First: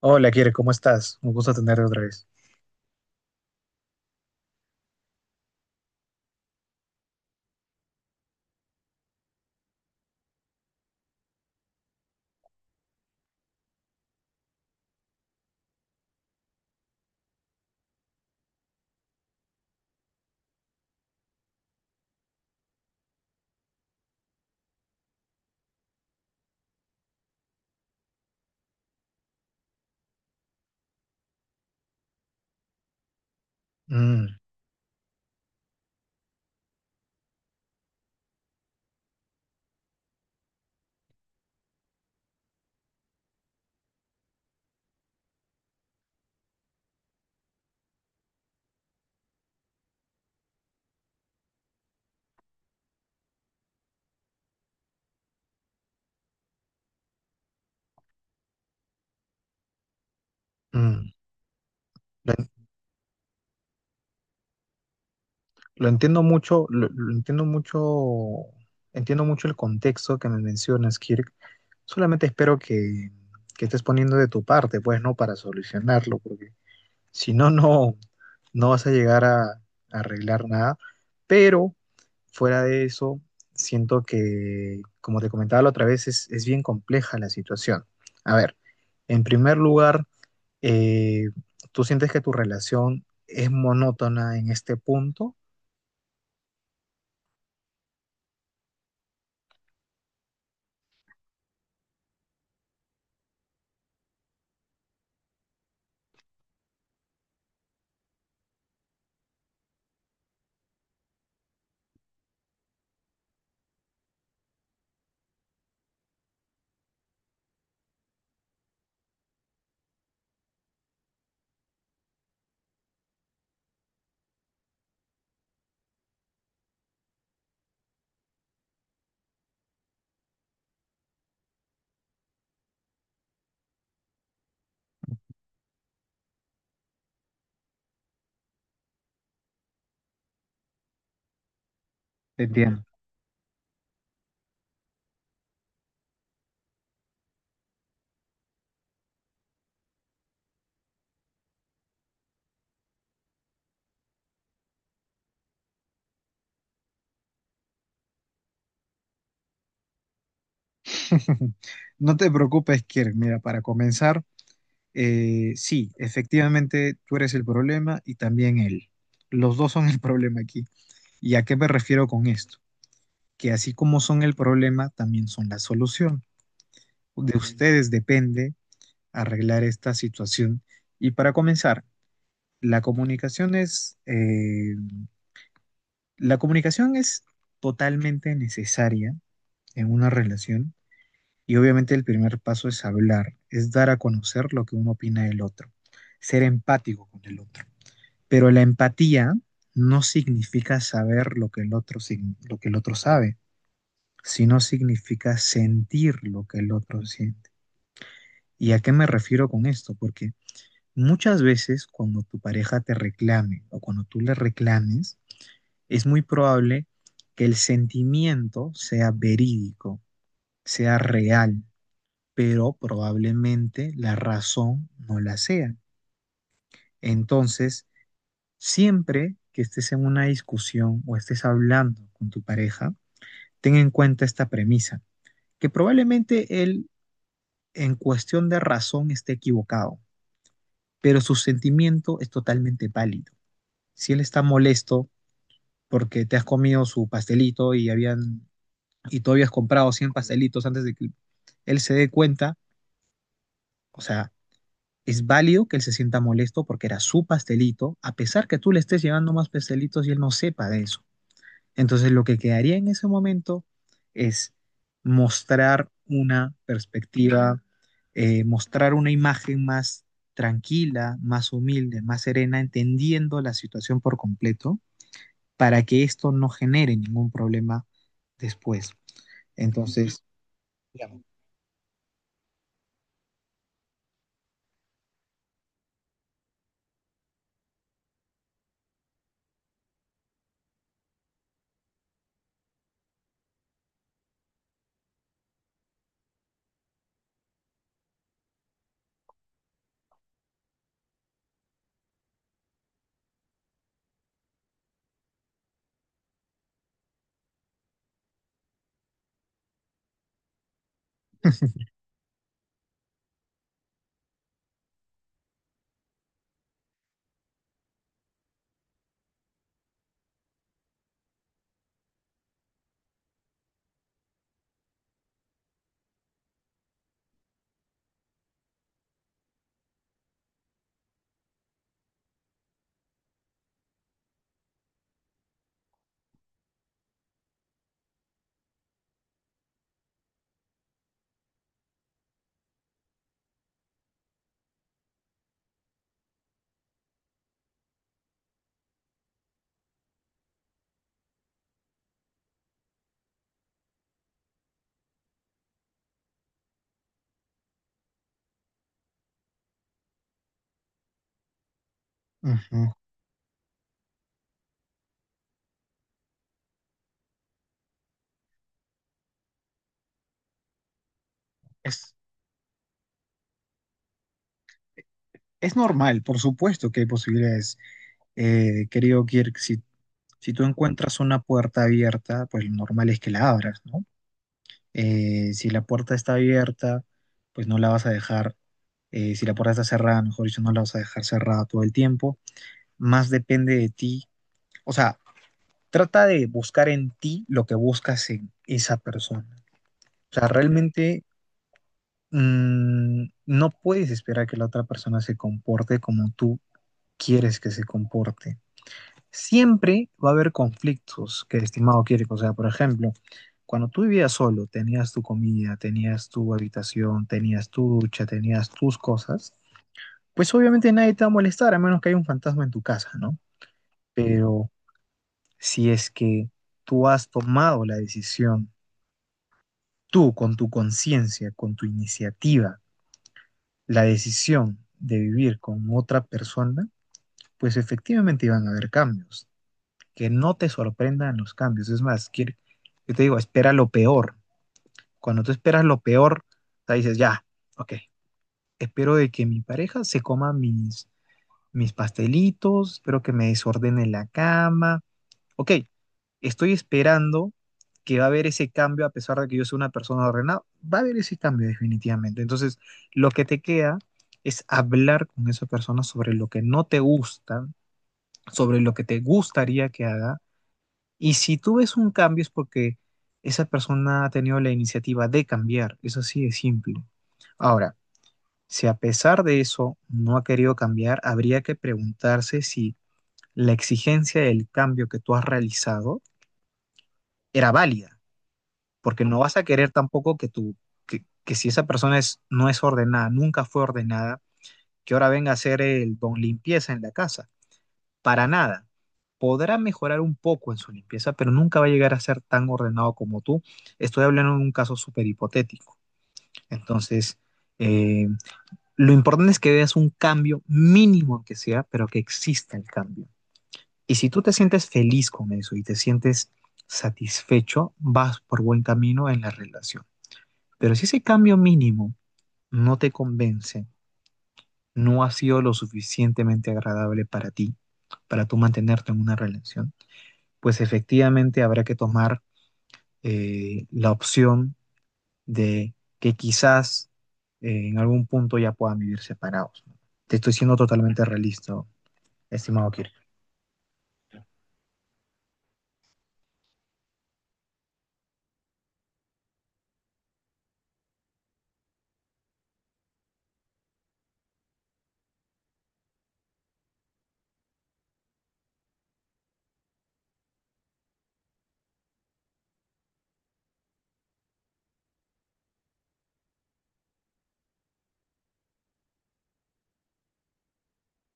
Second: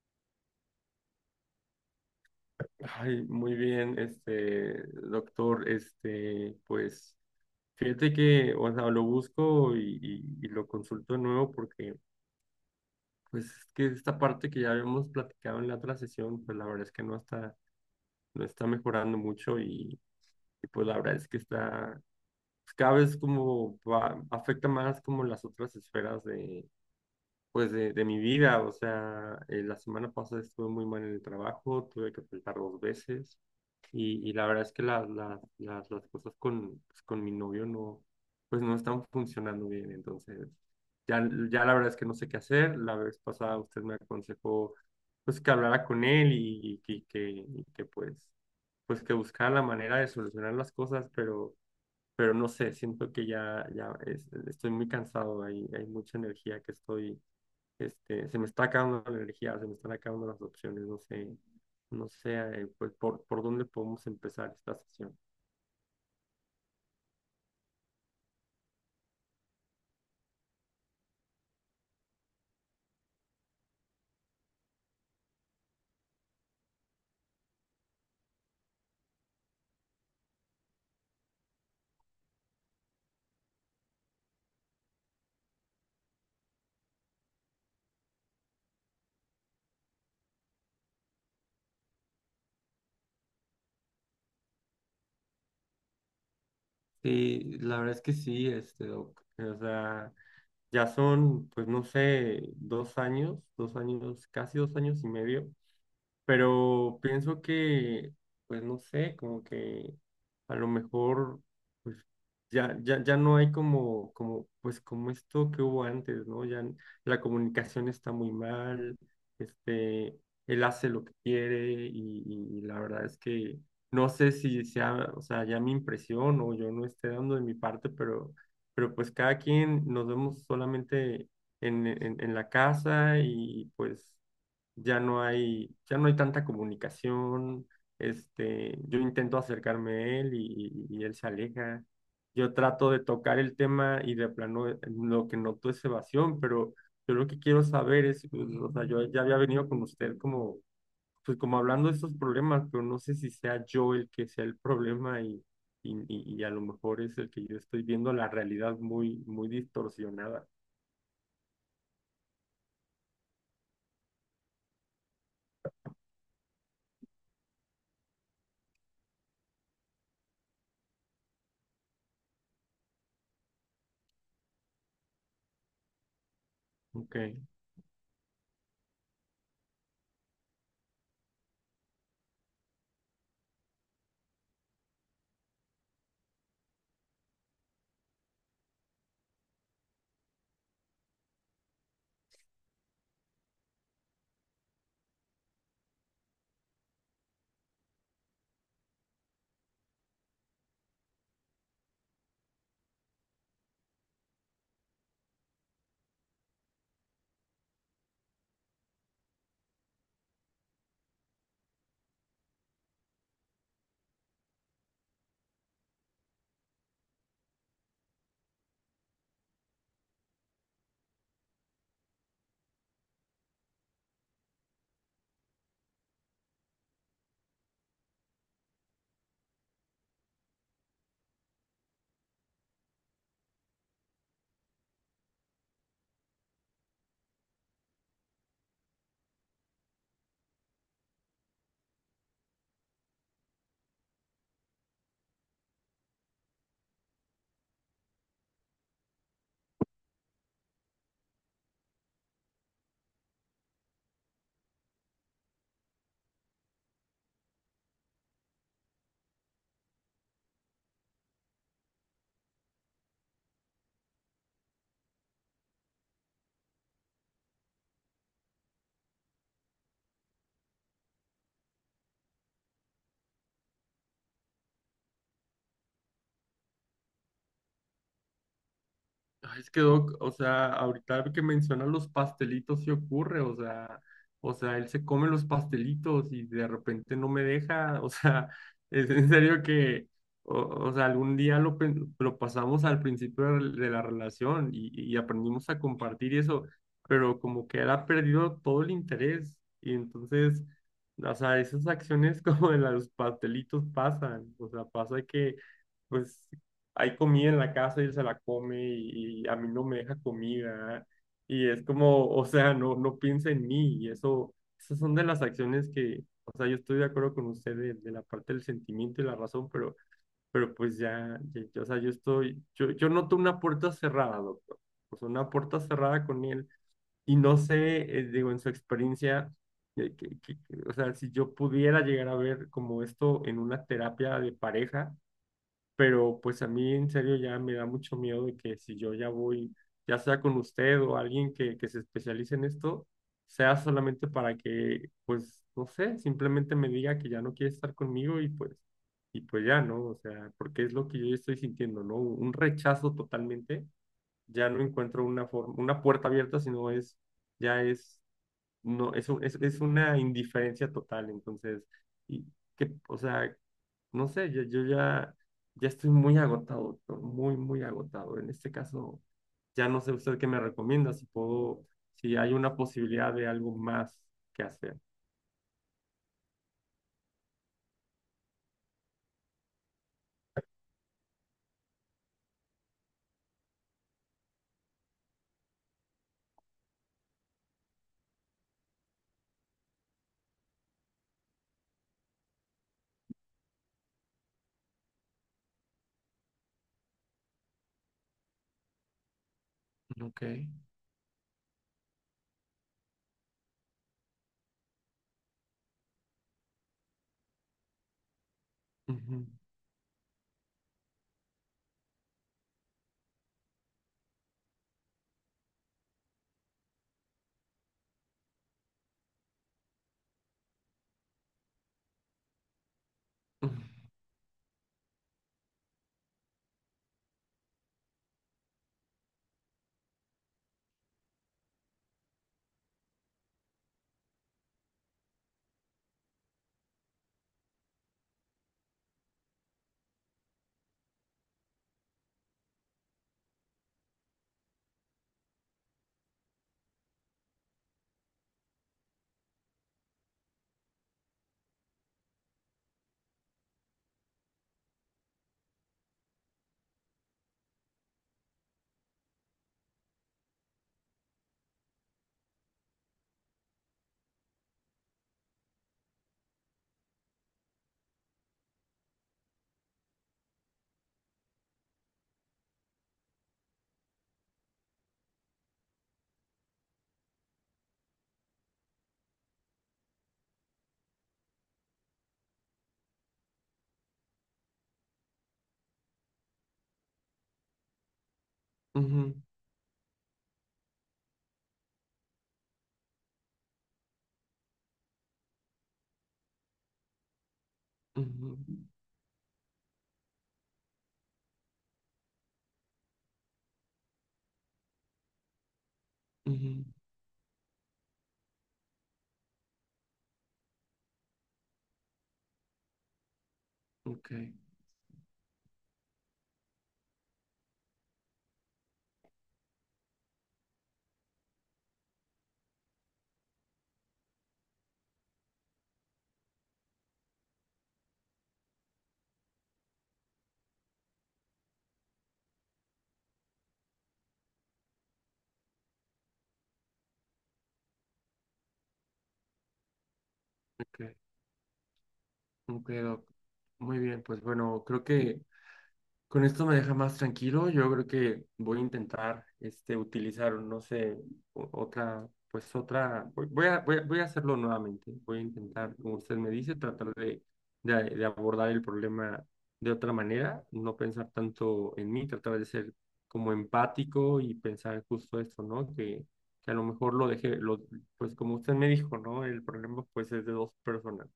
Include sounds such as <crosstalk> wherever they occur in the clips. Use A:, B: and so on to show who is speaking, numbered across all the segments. A: Hola, Kire, ¿cómo estás? Un gusto tenerte otra vez.
B: Ay, muy bien, doctor, pues, fíjate que, o sea, lo busco y lo consulto de nuevo porque, pues, es que esta parte que ya habíamos platicado en la otra sesión, pues, la verdad es que no no está mejorando mucho y, pues, la verdad es que está, pues, cada vez como afecta más como las otras esferas de, pues, de mi vida, o sea, la semana pasada estuve muy mal en el trabajo, tuve que faltar dos veces.
A: Mm.
B: Y la verdad es que las cosas con, pues, con mi novio no, pues no están funcionando bien. Entonces, ya la verdad es que no sé qué hacer. La vez pasada usted me aconsejó pues que hablara con él y y que pues, pues que buscara la manera de solucionar las cosas, pero no sé, siento que ya, estoy muy cansado. Hay mucha energía que estoy este, se me está acabando la energía, se me están acabando las opciones, no
A: Mm.
B: sé, no sé,
A: Lo, en-
B: pues por dónde podemos empezar esta sesión.
A: lo entiendo mucho, lo entiendo mucho el contexto que me mencionas, Kirk. Solamente espero que estés poniendo de tu parte, pues, ¿no? Para solucionarlo, porque si no, no, no vas a llegar a arreglar nada. Pero fuera de eso, siento que, como te comentaba la otra vez, es bien compleja la situación. A ver, en primer lugar. eh, ¿Tú sientes que tu relación es monótona en este punto?
B: Sí, la verdad es que sí, este, doc. O sea, ya son, pues no sé, dos años, casi dos años y medio pero pienso que, pues no sé, como que a lo mejor, pues ya no hay como, como, pues como esto que hubo antes, ¿no? La comunicación está muy mal, este, él hace lo que quiere y la verdad es que no sé si sea, o sea, ya mi impresión o yo no esté dando de mi parte, pero pues cada quien nos vemos solamente en la casa y pues ya no ya no hay tanta comunicación, este, yo intento acercarme a él y él se aleja.
A: Te
B: Yo
A: entiendo.
B: trato de tocar el tema y de plano lo que noto es evasión, pero yo lo que quiero saber es, pues, o sea, yo ya había venido con usted como, pues como hablando de estos problemas, pero no sé si sea yo el que sea el problema y, y a lo mejor es el que yo estoy viendo la realidad muy, muy distorsionada.
A: <laughs> No te preocupes, Kirk. Mira, para comenzar, sí, efectivamente tú eres el problema y también él. Los dos son el <laughs> problema aquí. ¿Y a qué me refiero con esto? Que así como son el problema, también son la solución.
B: Ok.
A: De ustedes depende arreglar esta situación. Y para comenzar, la comunicación es eh, La comunicación es totalmente necesaria en una relación y obviamente el primer paso es hablar, es dar a conocer lo que uno opina del otro, ser empático con el otro. Pero la empatía no significa saber lo que el otro, lo que el otro sabe, sino significa sentir lo que el otro siente. ¿Y a qué me refiero con esto? Porque muchas veces cuando tu pareja te reclame o cuando tú le reclames, es muy probable que el sentimiento sea verídico, sea real, pero probablemente la razón no la sea. Entonces, siempre que estés en una discusión o estés hablando con tu pareja, ten en cuenta esta premisa, que probablemente él en cuestión de razón esté equivocado, pero su sentimiento es totalmente válido. Si él está molesto porque te has comido su pastelito y tú habías comprado 100 pastelitos antes de que él se dé cuenta, o sea, es válido que él se sienta molesto porque era su pastelito, a pesar que tú le estés llevando más pastelitos y él no sepa de eso. Entonces lo que quedaría en ese momento es mostrar una perspectiva, mostrar una imagen más tranquila, más humilde, más serena, entendiendo la situación por completo para que esto no genere ningún problema después.
B: Ay, es que Doc,
A: Entonces,
B: o sea, ahorita que menciona los pastelitos sí ocurre, o sea, él se come los pastelitos y de repente no me deja, <laughs> o sea, es en serio que, o sea, algún día lo pasamos al principio de la relación y aprendimos a compartir y eso, pero como que él ha perdido todo el interés y entonces, o sea, esas acciones <laughs> como de los pastelitos pasan, o sea, pasa que… Pues hay comida en la casa y él se la come y a mí no me deja comida. Y es como, o sea, no, no piensa en mí. Y eso, esas son de las acciones que, o sea, yo estoy de acuerdo con usted de la parte del sentimiento y la razón, pero pues o sea, yo noto una puerta cerrada, doctor. O sea, una puerta cerrada con él. Y no sé, digo, en su experiencia, o sea, si yo pudiera llegar a ver como esto en una terapia de pareja pero pues a mí en serio ya me da mucho miedo de que si yo ya voy, ya sea con usted o alguien que se especialice en esto, sea solamente para que, pues, no sé, simplemente me diga que ya no quiere estar conmigo y pues ya, ¿no? O sea, porque es lo que yo ya estoy sintiendo, ¿no? Un rechazo totalmente, ya no encuentro una forma, una puerta abierta, sino es, ya es, no, es una indiferencia total, entonces, y
A: uh -huh,
B: que, o sea, no sé, yo ya, ya estoy muy agotado, doctor, muy, muy agotado. En este caso, ya no sé usted qué me recomienda, si puedo,
A: es,
B: si hay una posibilidad de algo más que hacer.
A: Es normal, por supuesto que hay posibilidades. Querido Kirk, si, si tú encuentras una puerta abierta, pues lo normal es que la abras, ¿no? Si la puerta está abierta, pues no la vas a dejar. Si la puerta está cerrada, mejor dicho, no la vas a dejar cerrada todo el tiempo. Más depende de ti. O sea, trata de buscar en ti lo que buscas en esa persona. O
B: Ok.
A: sea, realmente no puedes esperar que la otra persona se comporte como tú quieres que se comporte.
B: Ujú,
A: Siempre va a haber conflictos que el estimado quiere. O sea, por ejemplo, cuando tú vivías solo, tenías tu comida, tenías tu habitación, tenías tu ducha, tenías tus cosas, pues obviamente nadie te va a molestar, a menos que haya un fantasma en tu casa, ¿no? Pero si es que tú has tomado la decisión, tú con tu conciencia, con tu iniciativa, la decisión de vivir con otra persona, pues efectivamente iban a haber cambios. Que no te sorprendan los cambios. Es más, yo te digo, espera lo peor. Cuando tú esperas lo peor, o sea, dices, ya, ok, espero de que mi pareja se coma mis pastelitos, espero que me desordene la cama. Ok, estoy esperando que va a haber ese cambio, a pesar de que yo soy una persona ordenada, va a haber ese cambio definitivamente. Entonces, lo que te queda es hablar con esa persona sobre lo que no te gusta, sobre lo que te gustaría que haga y si tú ves un cambio es porque esa persona ha tenido la iniciativa de cambiar, eso sí es simple. Ahora, si a pesar de eso no ha querido cambiar, habría que preguntarse si la exigencia del cambio que tú has realizado era válida, porque no
B: ujú,
A: vas a querer tampoco que tú, que si esa persona no es ordenada, nunca fue ordenada, que ahora venga a ser el don limpieza en la casa. Para
B: ujú, ujú,
A: nada. Podrá mejorar un poco en su limpieza, pero nunca va a llegar a ser tan ordenado como tú. Estoy hablando de un caso súper hipotético.
B: ujú.
A: Entonces, eh, lo importante es que veas un cambio mínimo que sea, pero que exista el cambio. Y si
B: Ok,
A: tú te sientes feliz con eso y te sientes satisfecho, vas por buen camino en la relación. Pero si ese cambio mínimo no te convence, no ha sido lo suficientemente agradable para ti, para tú mantenerte en una relación, pues efectivamente habrá que tomar la opción de que quizás en algún punto ya puedan vivir separados. Te estoy siendo
B: ok,
A: totalmente realista,
B: ok,
A: estimado Kirk.
B: doc. Muy bien, pues bueno, creo que con esto me deja más tranquilo. Yo creo que voy a intentar este, utilizar, no sé, otra, voy a hacerlo nuevamente. Voy a intentar, como usted me dice, tratar de, de abordar el problema de otra manera, no pensar tanto en mí, tratar de ser como empático y pensar justo esto, ¿no? Que a lo mejor pues como usted me dijo, ¿no? El problema pues es de dos personas.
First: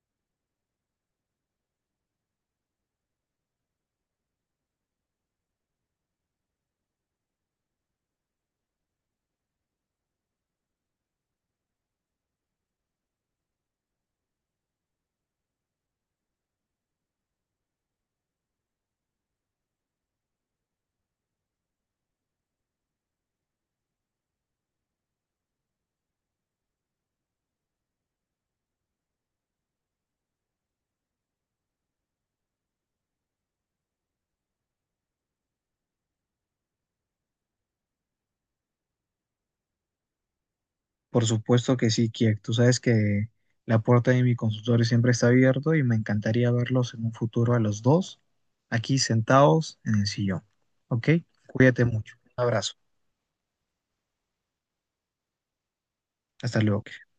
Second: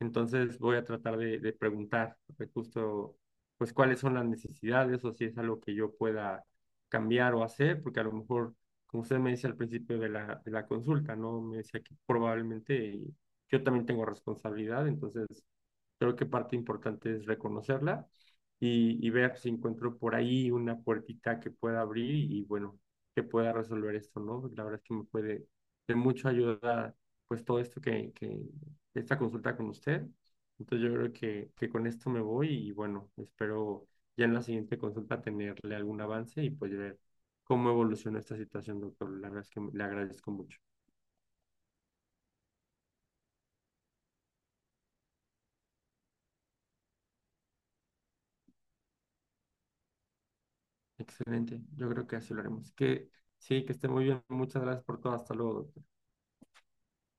B: Entonces voy a tratar de preguntar justo, pues cuáles son las necesidades o si es algo que yo pueda cambiar o hacer, porque a lo mejor, como usted me dice al principio de de la consulta, ¿no? Me decía que probablemente yo también tengo responsabilidad, entonces creo que parte importante es reconocerla y ver si encuentro por ahí una puertita que pueda abrir y, bueno, que pueda resolver esto, ¿no? La verdad es que me puede de mucho ayuda, pues todo esto que esta consulta con usted. Entonces yo creo que con esto me voy y bueno, espero ya en la siguiente consulta tenerle algún avance y pues ver cómo evoluciona esta situación, doctor. La verdad es que le agradezco mucho.
A: Por supuesto que sí, Kirk. Tú sabes que la puerta de mi consultorio siempre está abierta y me encantaría verlos en un futuro a los dos aquí sentados en el sillón. ¿Ok?
B: Excelente,
A: Cuídate
B: yo creo
A: mucho.
B: que
A: Un
B: así lo haremos.
A: abrazo.
B: Que sí, que esté muy bien. Muchas gracias por todo. Hasta luego, doctor.
A: Hasta luego, Kirk.